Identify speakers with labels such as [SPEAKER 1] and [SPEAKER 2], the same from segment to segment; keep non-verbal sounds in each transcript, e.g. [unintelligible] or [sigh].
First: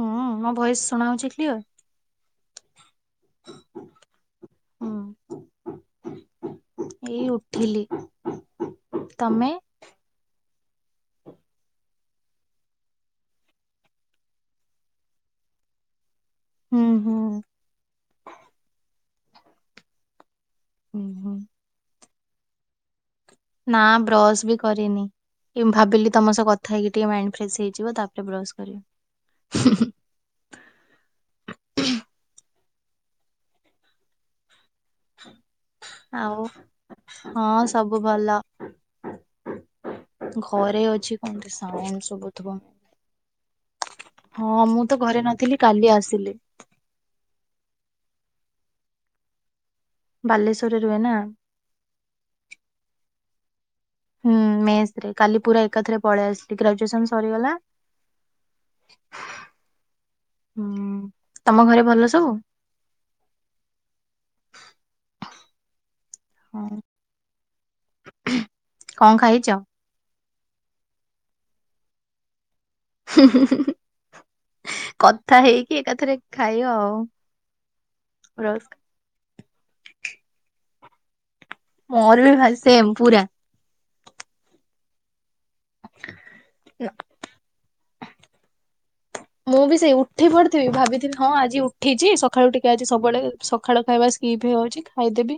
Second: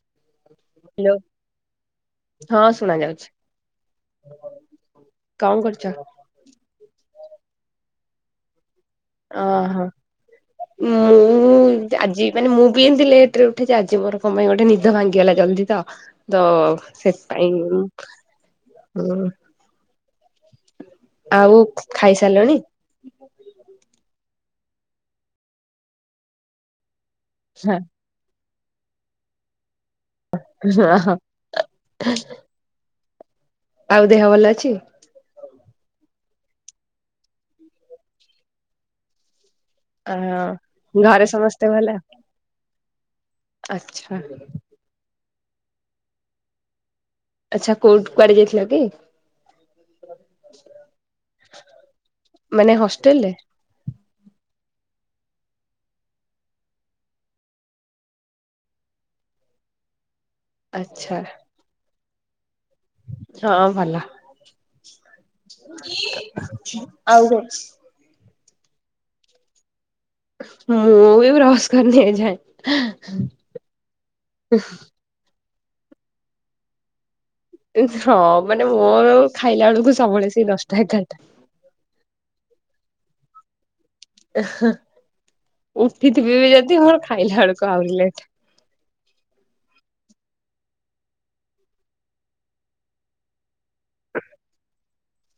[SPEAKER 1] ହଁ ମୋ ଭୟେସ ଶୁଣା
[SPEAKER 2] ହ୍ୟାଲୋ
[SPEAKER 1] ହଉଛି କ୍ଲିଅର?
[SPEAKER 2] ହଁ ଶୁଣା ଯାଉଛି
[SPEAKER 1] ହୁଁ
[SPEAKER 2] କଣ କରୁଛ?
[SPEAKER 1] ଏଇ ଉଠିଲି
[SPEAKER 2] ଅ
[SPEAKER 1] ତମେ
[SPEAKER 2] ହୋ ମୁଁ ଆଜି ମାନେ ମୁଁ ବି ଏମତି ଲେଟରେ ଉଠିଛି ଆଜି ମୋର କଣ ପାଇଁ ଗୋଟେ ନିଦ ଭାଙ୍ଗିଗଲା ଜଲଦି ତ ତ
[SPEAKER 1] ହୁଁ ହୁଁ
[SPEAKER 2] ସେଥିପାଇଁ ଉଁ ଆ
[SPEAKER 1] ହୁଁ ହୁଁ।
[SPEAKER 2] ଆଉ ଖାଇସାରିଲଣି?
[SPEAKER 1] ନା ବ୍ରଶ୍ ବି କରିନି ଏ ଭାବିଲି ତମ ସହ କଥା ହେଇ ଟିକେ ମାଇଣ୍ଡ ଫ୍ରେଶସ୍
[SPEAKER 2] ହଁ
[SPEAKER 1] ହେଇଯ ତାପରେ ବ୍ରସ୍ [inaudible]
[SPEAKER 2] [unintelligible] ଆଉ ଦେହ ଭଲ ଅଛି?
[SPEAKER 1] ଆଉ ହଁ ସବୁ ଭଲ।
[SPEAKER 2] ଅ
[SPEAKER 1] ଘରେ ଅଛି
[SPEAKER 2] ଘରେ
[SPEAKER 1] କଣ
[SPEAKER 2] ସମସ୍ତେ ଭଲ
[SPEAKER 1] ସାଉଣ୍ଡ ସବୁ ଥୁବ।
[SPEAKER 2] ଆଚ୍ଛା
[SPEAKER 1] ହଁ ମୁଁ ତ ଘରେ ନ ଥିଲି କାଲି ଆସିଲି
[SPEAKER 2] ଆଚ୍ଛା କୋଉଠ କୁଆଡେ ଯାଇଥିଲ କି?
[SPEAKER 1] ବାଲେଶ୍ଵରରେ ରୁହେ ନା
[SPEAKER 2] ମାନେ ହଷ୍ଟେଲରେ
[SPEAKER 1] ହୁଁ ମେସ୍ ରେ କାଲି ପୁରା ଏକାଥରେ ପଳି ଆସିଲି ଗ୍ରାଜୁଏସନ୍ ସରିଗଲା। ହୁଁ ତମ ଘରେ ଭଲ ତୋ
[SPEAKER 2] ସଁ ଭଲ। ଆଉ-
[SPEAKER 1] କଁ ଖାଇଚ?
[SPEAKER 2] ହୁଁ ମୁଁ ବି ବ୍ରସ୍ କରି ନି ଏଯାଏ।
[SPEAKER 1] କଥା ହେଇ ଏକାଥରେ ଖାଇଆ ଆଉ।
[SPEAKER 2] ହଁ
[SPEAKER 1] ବ୍ରସ୍
[SPEAKER 2] ମାନେ ମୋରୋ ଖାଇଲା ବେଳକୁ ସବୁବେଳେ ସେଇ ଦଶଟା ଏଗାରଟା।
[SPEAKER 1] ମୋର ବି ଭା ସେମ ପୁରା।
[SPEAKER 2] ଉଠିଥିବେ ବି ଯଦି ହ ଖାଇଲା ବେଳକୁ ଆହୁରିି ଲେ
[SPEAKER 1] ମୁଁ ବି ସେଇ ଉଠି ପଡିଥିବି ଭାବିଥିନି ହଁ ଆଜି ଉଠିଚି ସଖାଳୁ ଟିକେ ଆଜି ସବୁଆଡେ ଖାଳ ଖାଇବା ସ୍ଲିପ୍ ହେଇ ଆଉଚି ଖାଇଦେବି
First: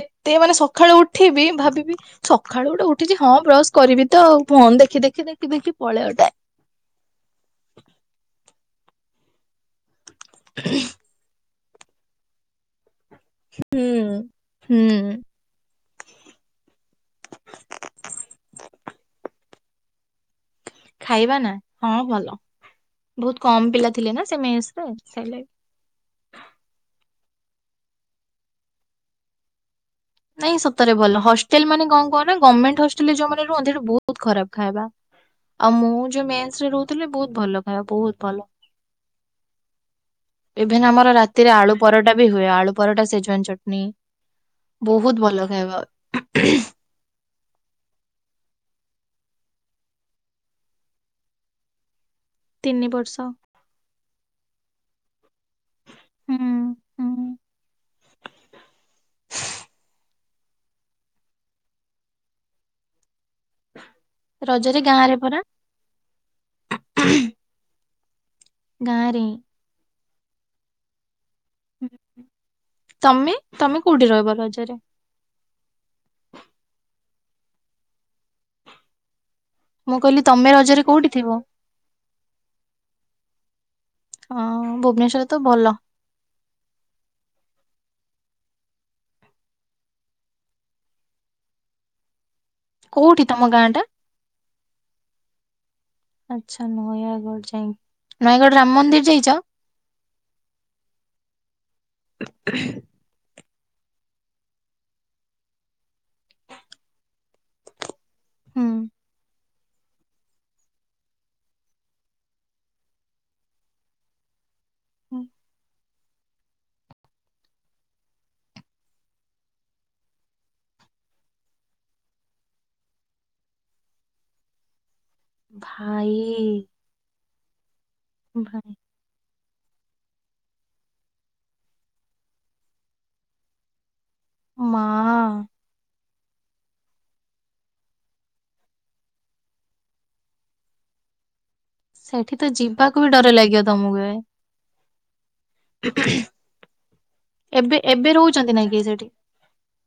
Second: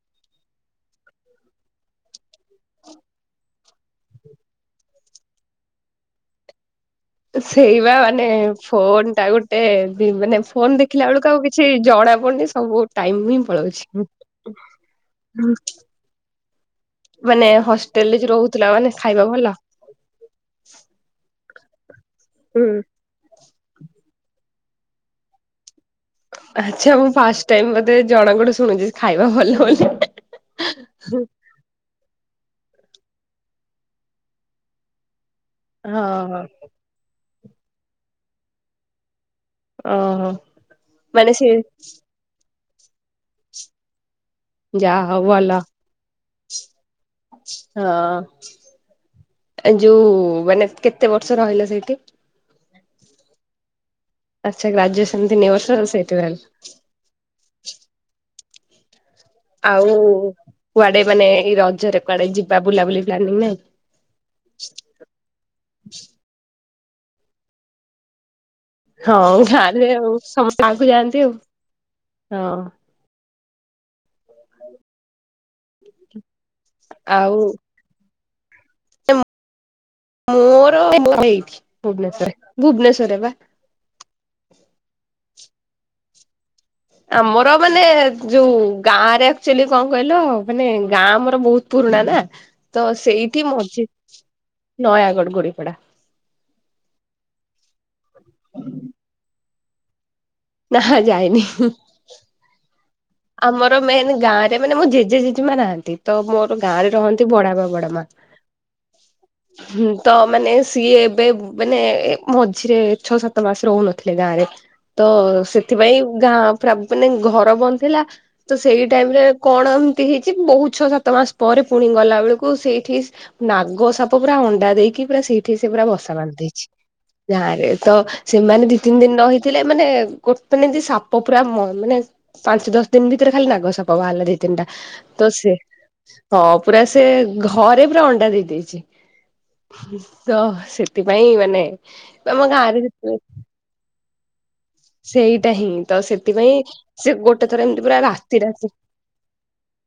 [SPEAKER 1] ଏତେ ମାନେ ସକାଳୁ ଉଠିବି ଭାବିବି ସକାଳୁ ଗୋଟେ ଉଠିଛି ହଁ ବ୍ରଶ କରିବି ତ ଫୋନ ଦେଖି ଦେଖି ଦେଖି ଦେଖି ପଳେଇଅ ଟା
[SPEAKER 2] ସେଇବା ମାନେ ଫୋନ ଟା ଗୋଟେ ମାନେ ଫୋନ ଦେଖିଲା ବେଳକୁ ଆଉ କି ଛି ଜଣା ପଡୁନି ସବୁ ଟାଇମ୍ ହିଁ
[SPEAKER 1] ହୁଁ ହୁଁ
[SPEAKER 2] ପଳୋଉଛି। ମାନେ ହଷ୍ଟେଲରେ ଯେ ରହୁଥିଲା ମାନେ ଖାଇବା ଭଲ?
[SPEAKER 1] ଖାଇବା ନା ହଁ ଭଲ
[SPEAKER 2] ହୁଁ
[SPEAKER 1] ବହୁତ କମ୍ ପିଲା ଥିଲେ ନା ସେ ମେସରେ ସେଇଲାଗି-
[SPEAKER 2] ଆଚ୍ଛା ମୁଁ ଫାଷ୍ଟ୍ ଟାଇମ୍ ବୋଧେ ଜଣଙ୍କଠୁ ଶୁଣୁଛି ଖାଇବା ଭଲ ବୋଲି।
[SPEAKER 1] ନାଇଁ ସତରେ ଭଲ ହଷ୍ଟେଲ୍ ମାନେ କଣ କୁହନା ଗମେଣ୍ଟ୍ ହଷ୍ଟ [unintelligible] ଯୋଉମାନେ ରୁହନ୍ତି ସେଠି ବହୁତ୍ ଖରାପ୍ ଖାଇବା। ଆଉ ମୁଁ ଯୋଉ
[SPEAKER 2] ହଁ
[SPEAKER 1] ମେସରେ ରହୁଥିଲି ବହୁତ୍ ଭଲ ଖାଇବା ବହୁତ୍ ଭଲ।
[SPEAKER 2] ଓହୋ
[SPEAKER 1] ଇଭିନ୍ ଆମର
[SPEAKER 2] ମାନେ ସେ
[SPEAKER 1] ରାତିରେ ଆଳୁ ପରଟା ବି ହୁଏ ଆଳୁ ପରଟା ସେଜୱାନ୍ ଚଟନି
[SPEAKER 2] ଯାହା ହଉ
[SPEAKER 1] ବହୁତ ଭଲ ଖାଇବା [unintelligible]
[SPEAKER 2] [inaudible] ହଁଅଅ ଏ ଯୋଉ ମାନେ କେତେ ବର୍ଷ ରହିଲ ସେଇଠି?
[SPEAKER 1] ତିନି ବର୍ଷ।
[SPEAKER 2] ଆଚ୍ଛା ଗ୍ରାଜୁଏସ୍ [unintelligible] ବର୍ଷ ସେଇଠି ରହିଲ।
[SPEAKER 1] ହୁଁ ହୁଁ।
[SPEAKER 2] ଆଉଉ କୁଆଡେ ମାନେ ଏଇ ରଜରେ କୁଆଡେ ଯିବା ବୁଲାବୁଲି ପ୍ଲାନିଂ ନାହିଁ
[SPEAKER 1] ରଜରେ ଗାଁ ରେ ପରା। [unintelligible] ଗାଁ ରେ ହିଁ।
[SPEAKER 2] ହଉ ଗାଁରେ ଆଉ। ସମସ୍ ଗାଁକୁ ଯାଆନ୍ତି ଆଉ।
[SPEAKER 1] ତମେ? ତମେ କୋଉଠି ରହିବ ରଜରେ?
[SPEAKER 2] ଆଉ
[SPEAKER 1] ମୁଁ କହିଲି ତମେ ରଜରେ
[SPEAKER 2] ମୋର [unintelligible]
[SPEAKER 1] କୋଉଠି ଥିବ?
[SPEAKER 2] ମୋଏଇଠି ଭୁବନେଶ୍ଵର ଭୁବନେଶ୍ବରରେ ବା।
[SPEAKER 1] ହଁଅଅ ଭୁବନେଶ୍ବରରେ ତ ଭଲ।
[SPEAKER 2] ଆମର ମାନେ ଯୋଉ ଗାଁରେ ଆକ୍ଚୁଆଲି କଣ କହିଲ ମାନେ ଗାଁ ଆମର ବହୁତ ପୁରୁଣା ନା ତ
[SPEAKER 1] କୋଉଠି
[SPEAKER 2] ସେଇଠି
[SPEAKER 1] ତମ
[SPEAKER 2] ମଝି
[SPEAKER 1] ଗାଁଆଟା?
[SPEAKER 2] ନୟାଗଡ ଗୋଡିପଡା
[SPEAKER 1] ଆଚ୍ଛା ନୟାଗଡ ଯାଇ, ନୟାଗଡ ରାମ ମନ୍ଦିର ଯାଇଚ?
[SPEAKER 2] ନା ଯାଇନି। ଆମର ମେନ୍ ଗାଁରେ ମାନେ ମୋ ଜେଜେ ଜେଜେମା ନାହାନ୍ତି ତ ମୋର ଗାଁରେ ରହନ୍ତି ବଡବା ବଡମା।
[SPEAKER 1] ହୁଁ।
[SPEAKER 2] ହୁଁ ତ ମାନେ ସିଏ ଏବେ ମାନେ ମଝିରେ ଛଅ ସାତ ମାସ ରହୁନଥିଲେ ଗାଁରେ ତ ସେଥିପାଇଁ ଗାଁ ପୁରା ମାନେ ଘର ବନ୍ଦ୍ ଥିଲା ତ ସେଇ ଟାଇମରେ କଣ ଏମିତି ହେଇଛି ବହୁତ ଛଅ ସାତ ମାସ ପରେ ପୁଣି ଗଲା ବେଳକୁ ସେଇଠି ନାଗ ସାପ ପୁରା ଅଣ୍ଡା ଦେଇକି ପୁରା ସେଇଠି ସେ ପୁରା ବସା
[SPEAKER 1] ଭାଇ
[SPEAKER 2] ବାନ୍ଧି ଦେଇଛି। ଗାଆଁରେ। ତ ସେମାନେ
[SPEAKER 1] ଭାଇ
[SPEAKER 2] ଦି ତିନି ଦିନ ରହି ଥିଲେ ମାନେ ଗୋଟେ [unintelligible] ସାପ ପୁରା [unintelligible] ପାଞ୍ଚ ଦଶ ଦିନ ଭିତରେ ଖାଲି ନାଗ ସାପ ତ ବାହାରିଲେ ଦି ତିନଟା
[SPEAKER 1] ମା
[SPEAKER 2] ତ ସେ ହଁ ପୁରା ସେ ଘରେ ପୁରା ଅଣ୍ଡା ଦେଇ ଦେଇଚି, ତ ସେଥିପାଇଁ ମାନେ
[SPEAKER 1] ସେଠି
[SPEAKER 2] ଆମ
[SPEAKER 1] ତ
[SPEAKER 2] ଗାଁରେ
[SPEAKER 1] ଯିବାକୁ ବି ଡର ଲାଗିବ ତୋମକୁ ଏବେ।
[SPEAKER 2] ସେଇ ଟା ହିଁ ତ ସେଥିପାଇଁ ସେ ଗୋଟେ ଥର
[SPEAKER 1] ଏବେ
[SPEAKER 2] ଏମତି ପୁରା
[SPEAKER 1] ଏବେ
[SPEAKER 2] ରାତିରେ
[SPEAKER 1] ରହୁଛନ୍ତି ନା
[SPEAKER 2] ଆସି
[SPEAKER 1] କି ସେଠି?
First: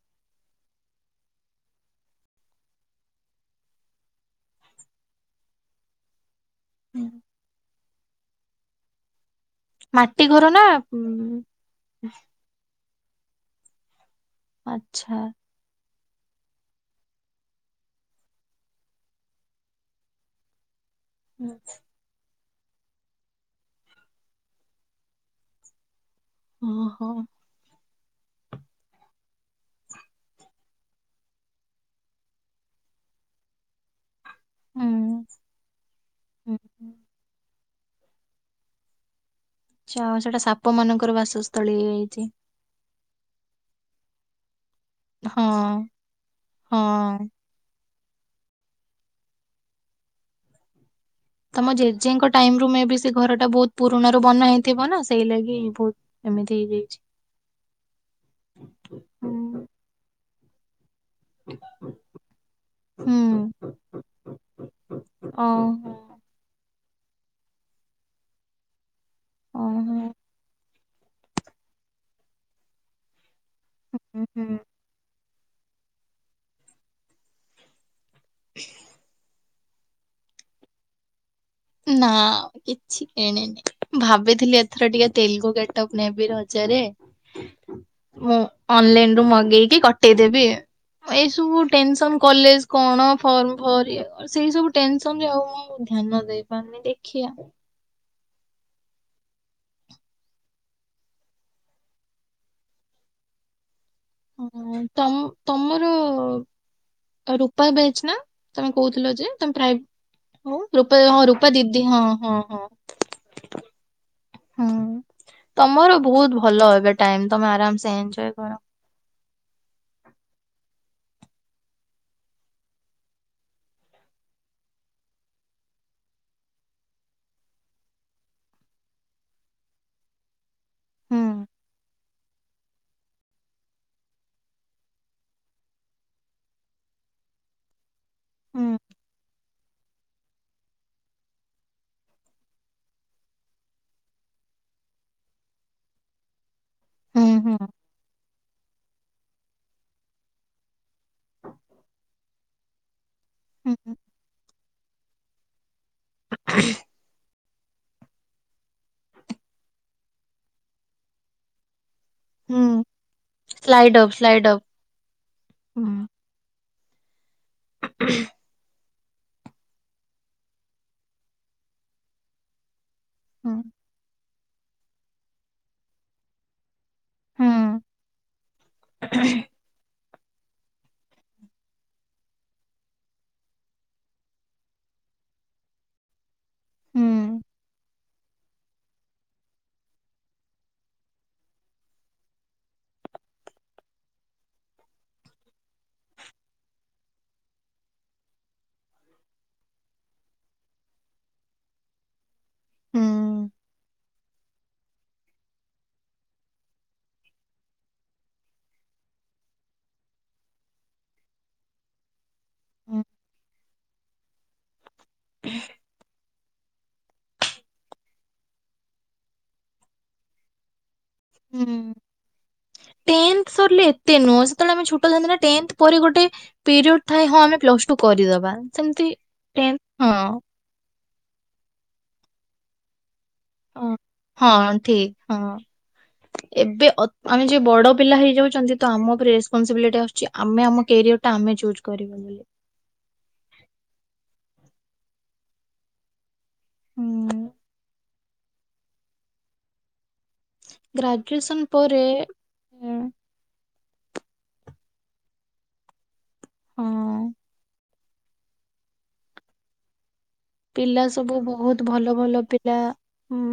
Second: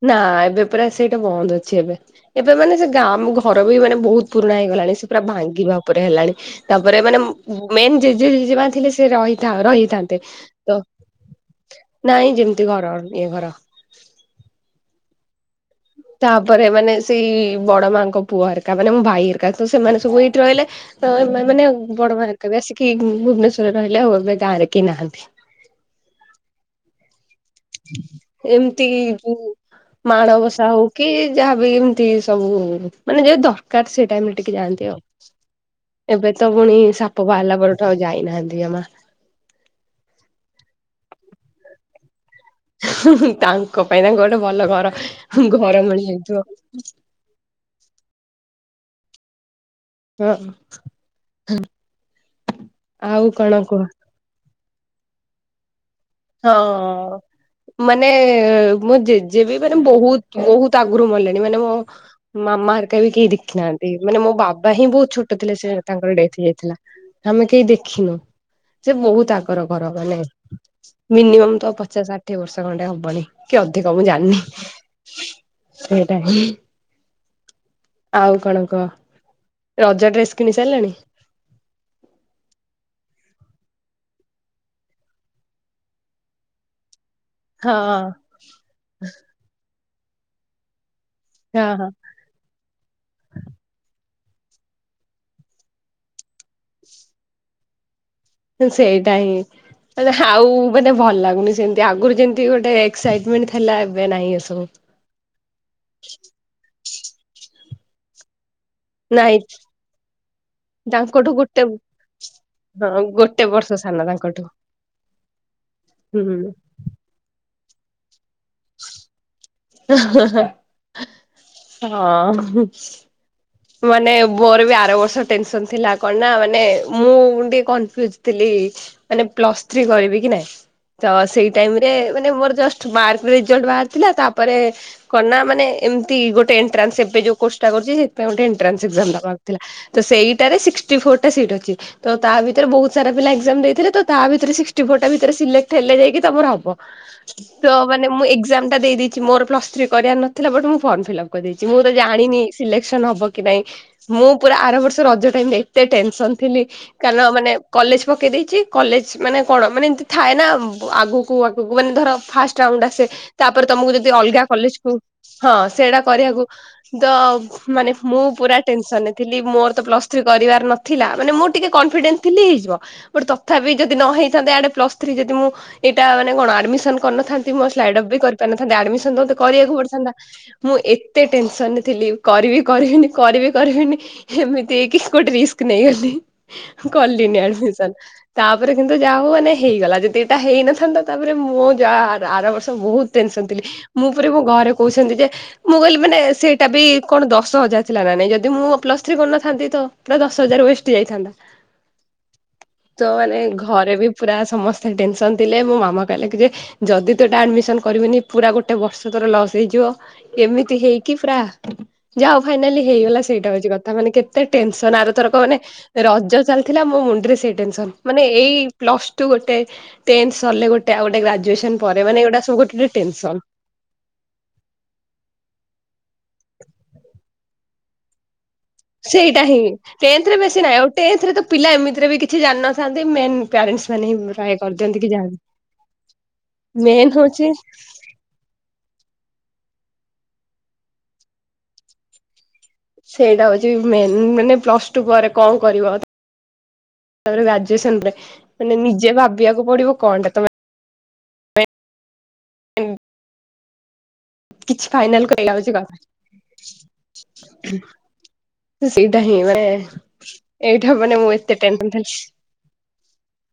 [SPEAKER 2] ନା ଏବେ ପୁରା ସେଇଟା ବନ୍ଦ ଅ ଛି ଏବେ ଏବେ ମାନେ ସେ ଗାଁ ଆମ ଘର ବି ମାନେ ବହୁତ ପୁରୁଣା ହେଇଗଲାଣି ସେ ପୁରା ଭାଙ୍ଗିବା ଉପରେ ହେଲାଣି। ତାପରେ ମାନେ ମୁଁ ମେନ୍ ଜେଜେ ଜେଜେମା ଥିଲେ ସେ ରହିଥାଅର ଥାଆନ୍ତେ
[SPEAKER 1] ମାଟି ଘର ନା
[SPEAKER 2] ତ
[SPEAKER 1] ଉଁ
[SPEAKER 2] ନାଇଁ ଯେମିତି ଘର ଏ ଘର
[SPEAKER 1] ଆଚ୍ଛା।
[SPEAKER 2] ତାପରେ ମାନେ ସେଇ ବଡ ମାଙ୍କ ପୁଅ ହେରକା ମାନେ ମୋ ଭାଇ ହେରକା ତ ସେମାନେ ସବୁ ଏଇଠି ରହିଲେ। ତ ମାନେ ବଡ ଭା ତେବେ ଆସିକି ଭୁ ଭୁବନେଶ୍ଵରରେ ରହିଲେ ଆଉ ଏବେ ଗାଁ ରେ କେହି ନାହାଁନ୍ତି।
[SPEAKER 1] ଓହୋ।
[SPEAKER 2] ଏମିତି ଯୋଉ ମାଣବସା ହଉ କି ଯାହାବି ଏମିତି ସବୁ ମାନେ ଯେ ଦରକାର ସେଇଟା ମିଳ ଟିକେ
[SPEAKER 1] ହୁଁ
[SPEAKER 2] ଯାଆନ୍ତି ଆଉ ଏବେ ତ
[SPEAKER 1] ହୁଁ।
[SPEAKER 2] ପୁଣି
[SPEAKER 1] ଆଚ୍ଛା
[SPEAKER 2] ସାପ ବାହାରିଲା ପର ତ ଯାଇନାହାନ୍ତି ଯମା।
[SPEAKER 1] ଆଚ୍ଛା ଆଉ ସେଟା ସାପ ମାନଙ୍କର ବାସସ୍ଥଳୀ ହେଇଯାଇଛି।
[SPEAKER 2] ତାଙ୍କ ପାଇଁ ନା ଗୋଟେ ଭଲ ଘର।
[SPEAKER 1] ହଁ
[SPEAKER 2] ଆମ ଘର ମିଳିଯାଇଥିବ।
[SPEAKER 1] ହଁ।
[SPEAKER 2] ଓ, ଥ
[SPEAKER 1] ତୋମ ଜେଜେଙ୍କ ଟାଇମ୍ ରୁ ମେ ବି ସେ
[SPEAKER 2] ଆଉ
[SPEAKER 1] ଘର ଟା
[SPEAKER 2] କଣ
[SPEAKER 1] ବହୁତ
[SPEAKER 2] କୁହ?
[SPEAKER 1] ପୁରୁଣ ର ବନା ହେଇ ଥିବ ନା ସେଇ ଲାଗି ବହୁତ
[SPEAKER 2] ହଁ
[SPEAKER 1] ଏମିତି ହେଇଯାଇଛି
[SPEAKER 2] ମାନେ ମୁଁ ଜେଜେ ବି
[SPEAKER 1] ହୁଁ
[SPEAKER 2] ମାନେ ବହୁତ ବହୁତ ଆ ଗରୁ ମଲେଣି ମାନେ ମୋ ମାମା ହେରକା ବି କେହି
[SPEAKER 1] ହୁଁ।
[SPEAKER 2] ଦେଖି ନାହାଁନ୍ତି, ମାନେ ମୋ ବାବା ହିଁ ବହୁତ ଛୋଟ ଥିଲେ ସେ
[SPEAKER 1] ଓହୋ।
[SPEAKER 2] ତାଙ୍କର ଡେଥ୍ ହେଇଯାଇଥିଲା। ଆମେ କେହି ଦେଖିନୁ। ସେ ବହୁତ ଆଗର ଘର
[SPEAKER 1] ଓହୋ
[SPEAKER 2] ମାନେ ହଁ। ମିନିମମ୍ ତ ପଚା ଷାଠିଏ ବର୍ଷ ଖଣ୍ଡେ ହବଣି। କି ଅଧିକ ମୁଁ
[SPEAKER 1] ହୁଁ
[SPEAKER 2] ଜାଣିନି।
[SPEAKER 1] ହୁଁ
[SPEAKER 2] ସେଇଟା ହିଁ ଆଉ କଣ କହ? ରଜ ଡ୍ରେସ୍ କିଣି ସାରିଲଣି?
[SPEAKER 1] ନା କିଛି କିଣିନି। ଭାବିଥିଲି ଏଥର ଟିକେ ତେଲୁଗୁ ଗେଟପ ନେବି ରଜରେ।
[SPEAKER 2] ହଁ
[SPEAKER 1] ମୁଁ ଅନଲାଇନ ରୁ ମଗେଇକି କ ଟେଇ ଦେବି ଏଇ ସବୁ
[SPEAKER 2] ହଁ
[SPEAKER 1] ଟେନସନ କଲେଜ କଣ ଫର୍ମ ଭରିଆ। ସେଇ ସବୁ ଟେନସନ ରେ ଆଉ ମୁଁ ଧ୍ୟାନ ଦେଇ ଦେଇ ପାରିନି ଦେଖିଆ।
[SPEAKER 2] ସେଇଟା ହିଁ ମେ ଆଉ ମାନେ ଭଲ ଲାଗୁନି ସେମତି ଆଗରୁ ଯେମିତି ଗୋଟେ ଏକ୍ସାଇଟମେଣ୍ଟ ଥିଲା। ଏବେ ନାହିଁ
[SPEAKER 1] ହ
[SPEAKER 2] ଏସବୁ
[SPEAKER 1] ତମ ତମର ତ ପ ବେଚ ନା [unintelligible] ତମେ କହୁଥିଲ
[SPEAKER 2] ନାଇଁ
[SPEAKER 1] ଯେମେ ହଁ
[SPEAKER 2] ତାଙ୍କଠୁ
[SPEAKER 1] ରୂପା
[SPEAKER 2] ଗୋଟେ
[SPEAKER 1] ଦିଦି ହଁ ହଁ ହଁ
[SPEAKER 2] ଗୋଟେ ବର୍ଷ ସାନ ତାଙ୍କଠୁ
[SPEAKER 1] ହଁ। ତମର
[SPEAKER 2] ହୁଁ
[SPEAKER 1] ବହୁତ ଭଲ ଏବେ ଟାଇମ ତମେ ଆରାମ ସେ। ଏନ୍ଜୟ କ
[SPEAKER 2] [inaudible] [inaudible] ହଁ। ମାନେ ମୋର ବି ଆର ବର୍ଷ ଟେନସନ ଥିଲା କଣ ନା ମାନେ ମୁଁ ଟିକେ କନଫ୍ୟୁଜ ଥିଲି ମାନେ ପ୍ଲସ ଥ୍ରୀ କରିବି କି ନାଇଁ। ତ
[SPEAKER 1] ହୁଁ
[SPEAKER 2] ସେଇ ଟାଇମ ରେ। ମାନେ ମୋର ଜଷ୍ଟ ମାର୍କ ରେଜଲ୍ଟ ବାହାରିଥିଲା। ତାପରେ କନା ମାନେ ଏମିତି ଗୋଟେ ଏଣ୍ଟ୍ରାନ୍ସ ଏବେ ଯୋଉ କୋର୍ସଟା କରୁଛି ସେ ଗୋଟେ
[SPEAKER 1] ହୁଁ
[SPEAKER 2] ଏଣ୍ଟ୍ରାନ୍ସ ଏକ୍ସମ୍ ଦବାରେ ଥିଲା। ତ ସେଇ। ଟାରେ ସିକ୍ସଟି ଫୋର ଟା ସିଟ୍ ଅଛି। ତ ତା ଭିତରେ ବହୁତ ସାରା ପିଲା ଏକ୍ଜାମ ଦେଇଥିଲେ। ତ ତା ଭିତରେ ସିକ୍ସଟି ଫୋର ଟା ଭିତରେ ସିଲେକ୍ଟ ହେଲେ ଯାଇକି ତମର ହବ।
[SPEAKER 1] ହୁଁ ହୁଁ
[SPEAKER 2] ତ ମାନେ ମୁଁ ଏକ୍ଜାମ ଟା ଦେଇଦଇ ମୋର ପ୍ଲସଥ୍ରୀ କରିବାର ନଥିଲା। ବଟ ମୁଁ ଫର୍ମ ଫପ୍ କରିଦେଇଛି। ମୁଁ ତ ଜାଣିନି ସିଲେ [inaudible] ନବ କି ନାଇଁ
[SPEAKER 1] ହୁଁ
[SPEAKER 2] ମୁଁ ପୁରା ଆରମ୍ବ ରଜ ଟାଇମ ଏତେ ଟେନ୍ ସନ ଥିଲି। କାରଣ ମାନେ। କଲେଜ ପକେଇ ଦେଇଛି। କଲେଜ ମାନେ କଣ ମାନେ ଏମତି ଥାଏ ନା ଆଗକୁ ଆଗକୁ ମାନେ ଧର। ଫାଷ୍ଟ
[SPEAKER 1] ହୁଁ
[SPEAKER 2] [inaudible] ତାପରେ ତମକୁ
[SPEAKER 1] ସ୍ଲାଇଡ
[SPEAKER 2] ଯଦି
[SPEAKER 1] ଅପ୍
[SPEAKER 2] ଅଲଗା
[SPEAKER 1] ସ୍ଲାଇଡ ଅପ୍
[SPEAKER 2] କଲେଜକୁ ହଁ
[SPEAKER 1] ହୁଁ
[SPEAKER 2] ସେଟା କରିବାକୁ। ଦ [unintelligible] ମାନେ ମୁଁ ପୁରା ଟେନସନ ଥିଲି ମୋର ତ ପ୍ଲସ ଥ୍ରୀ କରିବାର ନଥିଲା। ମାନେ ମୁଁ ଟିକେ କନଫିଡେନ୍ସ ଥିଲି ହେଇଯିବ। ଗୋଟେ
[SPEAKER 1] ହୁଁ
[SPEAKER 2] ତଥାପି ଯଦି ନ ହେଇ ଆଡେ ପ୍ଲସଥ୍ରୀ ଯଦି ମୁ ଏଇଟା ମାନେ କଣ ଆଡମିସନ
[SPEAKER 1] ହୁଁ
[SPEAKER 2] କରିନଥାନ୍ତି ମୋ ସ୍ଲାଇଡ୍ପ୍ ବି କରିାରିଥାନ୍ତି। ଆଡମିସନ ତ କରିବାକୁ ପଡିଥାନ୍ତା। ମୁଁ ଏତେ ଟେନସନ ରେ ଥିଲି। କରିବି କରିବନି କରିବି କରିବେନି ଏମିତି ହେଇ କି ଗୋଟେ ରିସ୍କ ନେଇଗଲି।
[SPEAKER 1] ହୁଁ
[SPEAKER 2] କଲିନି ଆଡମିସନ୍। ତାପରେ କିନ୍ତୁ ଯାହା ହଉ ମାନେ ହେଇଗଲା ଯଦି ଏଇଟା ହେଇନଥାନ୍ତା ତାପରେ ମୁଁ ଯାହା ଆର ବର୍ଷ ବହୁତ ଟେନସନ ଥିଲି ମୁଁ ଉପରେ ମୋ ଘରେ କହୁଛନ୍ତି ଯେ ମୁଁ କହିଲି ମାନେ ସେଇଟା ବି କଣ ଦଶ ହଜାର ଥିଲା ନା ନାଇଁ ଯଦି ମୁଁ ପ୍ଲସ ଥ୍ରୀ କରିନଥାନ୍ତି ତ ପୁରା ଦଶ ହଜାର ୱେଷ୍ଟ ହେଇ ଯାଇଥାନ୍ତା। ତ ମାନେ
[SPEAKER 1] ହୁଁ
[SPEAKER 2] ଘରେ ବି ପୁରା ସମସ୍ତେ ଟେନସନ ଥିଲେ, ମୋ ମାମା କହିଲେ କି ଯେ ଯଦି ତୁଟା ଆଡମିସନ କରିବୁନି ପୁରା ଗୋଟେ ବର୍ଷ ତର ଲସ୍ ହେଇଯିବ ଏମିତି ହେଇକି ପୁରା ଯା ହଉ ଫାଇନାଲି ହେଇଗଲା ସେଇଟା ହଉଛି କଥା ମାନେ କେତେ ଟେନସନ ଆରଥରକ ମାନେ ରଜ ଚାଲିଥିଲା ମୋ ମୁଣ୍ଡରେ ସେଇ ଟେନସନ ମାନେ ଏଇ ପ୍ଲସ ଟୁ ଗୋଟେ, ଟେ ନସ୍ ସରିଲେ ଗୋଟେ। ଆଉ ଗୋଟେ
[SPEAKER 1] ହଁ
[SPEAKER 2] ଗ୍ରାଜୁଏସନ ପରେ ମାନେ ଏଗୁଡା ସବୁ ଗୋଟେ ଗୋଟେ ଟେନସନ
[SPEAKER 1] ଟେନ୍ଥ ସରିଲେ ଏତେ ନୁହଁ ସେତେବେଳେ ଆମେ ଛୁଟ ଯାଆନ୍ତି ନା ଟେନଥ ପରେ ଗୋଟେ ପିରିୟଡ ଥାଏ ହଁ ଆମେ ପ୍ଲସ ଟୁ କରିଦବା। ସେମିତି
[SPEAKER 2] ସେଇଟା ହିଁ
[SPEAKER 1] ଟେନ୍ଥ
[SPEAKER 2] ଟେନ୍ଥରେ
[SPEAKER 1] ହଁ
[SPEAKER 2] ବେଶୀ ନାହିଁ, ଟେନଥରେ ତ ପିଲା ଏମିତିରେ ବି କିଛି ଜାଣିନଥାନ୍ତି, ମେନ
[SPEAKER 1] ହ ହଁ ଠିକ ହଁ ଏବେ
[SPEAKER 2] ମେନ୍ ହଉଛି
[SPEAKER 1] ଆମେ ଯ ବଡ ପିଲା ହେଇଯାଉଛନ୍ତି ତ ଆମ ଉପରେ ରେସପନସିବିଲିଟି ଆସୁ ଆମେ ଆମ କ୍ୟାରିୟର ଟା ଆମେ ଚୁଜ କରବୁ ବୋଲି
[SPEAKER 2] ସେଇଟା ହଉଛି ମେ ମାନେ ପ୍ଲସ ଟୁ ପରେ କଣ କରିବ, ତାପରେ ଗ୍ରାଜୁଏସନ ପରେ, ମାନେ ନିଜେ ଭାବିବାକୁ ପଡିବ କଣ ଟା ତମେ
[SPEAKER 1] ଗ୍ରାଜୁଏସନ୍ ପରେ, ହୁଁ
[SPEAKER 2] କିଛି ଫାଇନାଲ କହିଲ ଅଛି କ ହଁ।
[SPEAKER 1] ହଁ
[SPEAKER 2] ସେଇଟା ହିଁ ମାନେ, ଏଇଟା
[SPEAKER 1] ପିଲା
[SPEAKER 2] ମାନେ ମୁଁ
[SPEAKER 1] ସବୁ
[SPEAKER 2] ଏତେ
[SPEAKER 1] ବହୁତ
[SPEAKER 2] ଟେନସନ
[SPEAKER 1] ଭଲ
[SPEAKER 2] ଥିଲି
[SPEAKER 1] ଭଲ ପିଲା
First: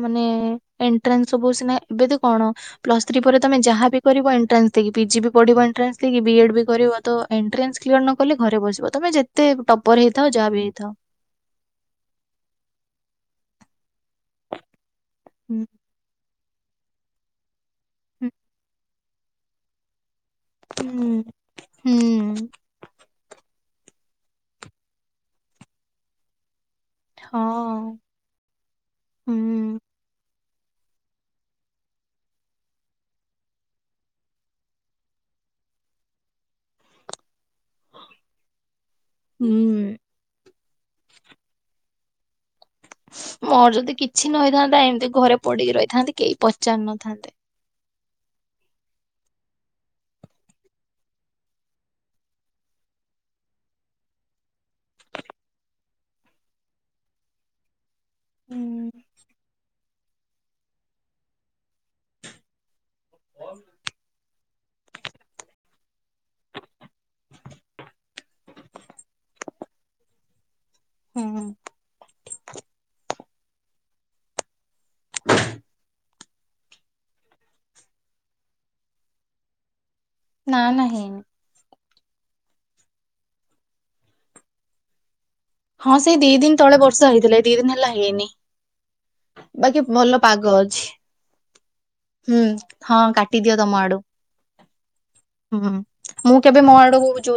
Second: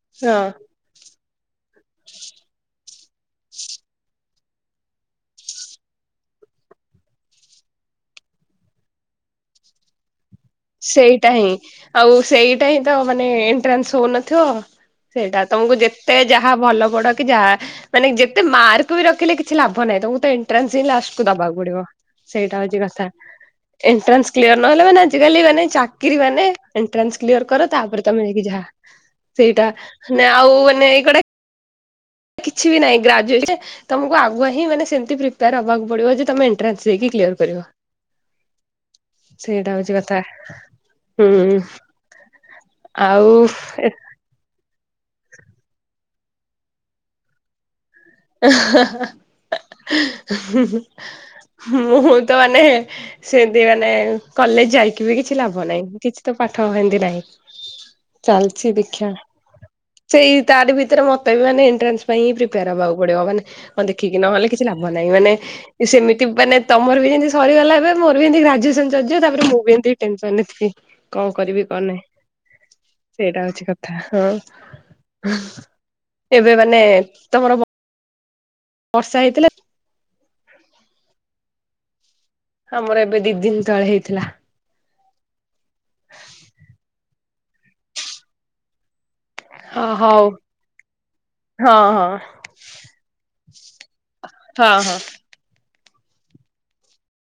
[SPEAKER 1] ମାନେ
[SPEAKER 2] ହଁ
[SPEAKER 1] ଏଣ୍ଟ୍ରାନ୍ସ ସବୁ ସିନା ଏବେ ତ କଣ ପ୍ଲସ୍ ଥ୍ରୀ ପରେ ତମେ ଯାହା ବି କରିବ ଏଣ୍ଟ୍ରାସକି ପିଜି ବି ପଢ଼ିବ ଏଣ୍ଟ୍ରାନ୍ସ ଦେଇକି ବି ଏଡ୍ ବି କରିବ ତ ଏଣ୍ଟ୍ରାନ୍ସ କ୍ଲିୟର ନ କଲେ ଘରେ ବସିବ ତମେ ଯେତେ ଟପର ହେଇ
[SPEAKER 2] ସେଇଟା ହିଁ,, ଆଉ ସେଇଟା ହିଁ ତ ମାନେ ଏଣ୍ଟ୍ରାନ୍ସ ହଉନଥିବ ସେଇଟା
[SPEAKER 1] ହୁଁ
[SPEAKER 2] ତମକୁ ଯେତେ ଯାହା ଭଲ ପଡ କି ଯାହା ମାନେ
[SPEAKER 1] ହୁଁ
[SPEAKER 2] ଯେତେ ମାର୍କ ବି ରଖିଲେ କିଛି ଲାଭ ନାହିଁ ତ ତ ଏଣ୍ଟ୍ରାନ୍ସ ହିଁ ଲାଷ୍ଟ କୁ ଦବାକୁ ପଡିବ
[SPEAKER 1] ହୁଁ
[SPEAKER 2] ସେଇଟା ହଉଛି କଥା। ଏଣ୍ଟ୍ରାନ୍ସ କ୍ଲିୟର ନହଲେ ମାନେ ଆଜି କାଲି ମାନେ ଚାକିରି ମାନେ, ଏଣ୍ଟ୍ରାସ୍ କ୍ଲିଅର କର
[SPEAKER 1] ହଁ
[SPEAKER 2] ତାପରେ ତମେ ଯାଇକି ଯାହା, ସେଇଟା
[SPEAKER 1] ହୁଁ।
[SPEAKER 2] ଆଉ ମାନେ ଏଇ କଡ କିଛି ବି ନାହିଁ ଗ୍ରାଜୁଏସନ୍ ତମକୁ ଆଗଆ ହିଁ ମାନେ ସେମତି ପ୍ରିପେୟାର ହେବାକୁ ପଡିବ ଯେ ତମେ ଏଣ୍ଟାନ୍ସ ଦେଇକି କ୍ଲିଅର କରିବ, ସେଇଟା
[SPEAKER 1] ହୁଁ
[SPEAKER 2] ହଉଛି କଥା ହୁଁ ଆଉ
[SPEAKER 1] ମୋର ଯଦି କିଛି ନହେଇ ଥାନ୍ତା। ଏମତି ଘରେ ପଡିକି ରହିଥାଆନ୍ତି କେଇ ପଚାରି ନଥାନ୍ତେ।
[SPEAKER 2] ଏ-ହା-ହା, ହୁଁ-ହୁଁ-ହୁଁ, ମୁଁ ତ ମାନେ ସେମତି ମାନେ କଲେଜ ଯାଇକି ବି କିଛି ଲାଭ ନାହିଁ। କିଛି ତ ପାଠ ହେମିତି ନାହିଁ। ଚାଲଚି
[SPEAKER 1] ହୁଁ
[SPEAKER 2] ଦେଖିଆ। ସେଇ ତାରି ଭିତରେ ମତେ ବି ମାନେ ଏଣ୍ଟ୍ରାନ୍ସ ପାଇଁ ହଁ ପ୍ରିପେୟାର ହବା କୁ ପଡ଼ିବ ମାନେ ହଁ ଦେଖିକି ନ ହେଲେ କିଛି କିଛି ଲାଭ ନାହିଁ ସେମିତି ମାନେ ତମର ବି ସେମିତି ସରିଗଲା ଏବେ ମୋର ବି ଏମିତି ଗ୍ରାଜୁଏସନ ସରିଯିବ ତାପରେ ମୁଁ ବି ଏମିତି ଟେନସନ ରେ ଥିବି। କଅ
[SPEAKER 1] ହୁଁ
[SPEAKER 2] କରିବି କଣ ନାଇଁ। [inaudible] ସେଇଟା ହୋଉଚି କଥା ହଁ ହୁଁ ଏବେ ମାନେ ତମର ବ ବର୍ଷା ହେଇଥିଲା? [inaudible]
[SPEAKER 1] ନା ନା ହେଇନି।
[SPEAKER 2] ଆମର ଏବେ ଦି ଦିନ ତଳେ ହେଇଥିଲା।
[SPEAKER 1] ହଁ ସେଇ ଦି ଦିନ ତଳେ ବର୍ଷ ହେଇଥିଲା। ଏତେ ଦି ଦିନି ହେଲା ହେଇନି। [inaudible] ବାକି
[SPEAKER 2] ହଁ
[SPEAKER 1] ଭଲ
[SPEAKER 2] ହଉ
[SPEAKER 1] ପାଗ ଅଛି।
[SPEAKER 2] ହଁ ହଁ
[SPEAKER 1] ହୁଁ ହଁ କାଟିଦିଅ ତମ ଆଡୁ
[SPEAKER 2] ହଁ ହଁ।
[SPEAKER 1] ହୁଁ ମୁଁ କେବେ ମୋ ଆଡକୁ ଯୋଉ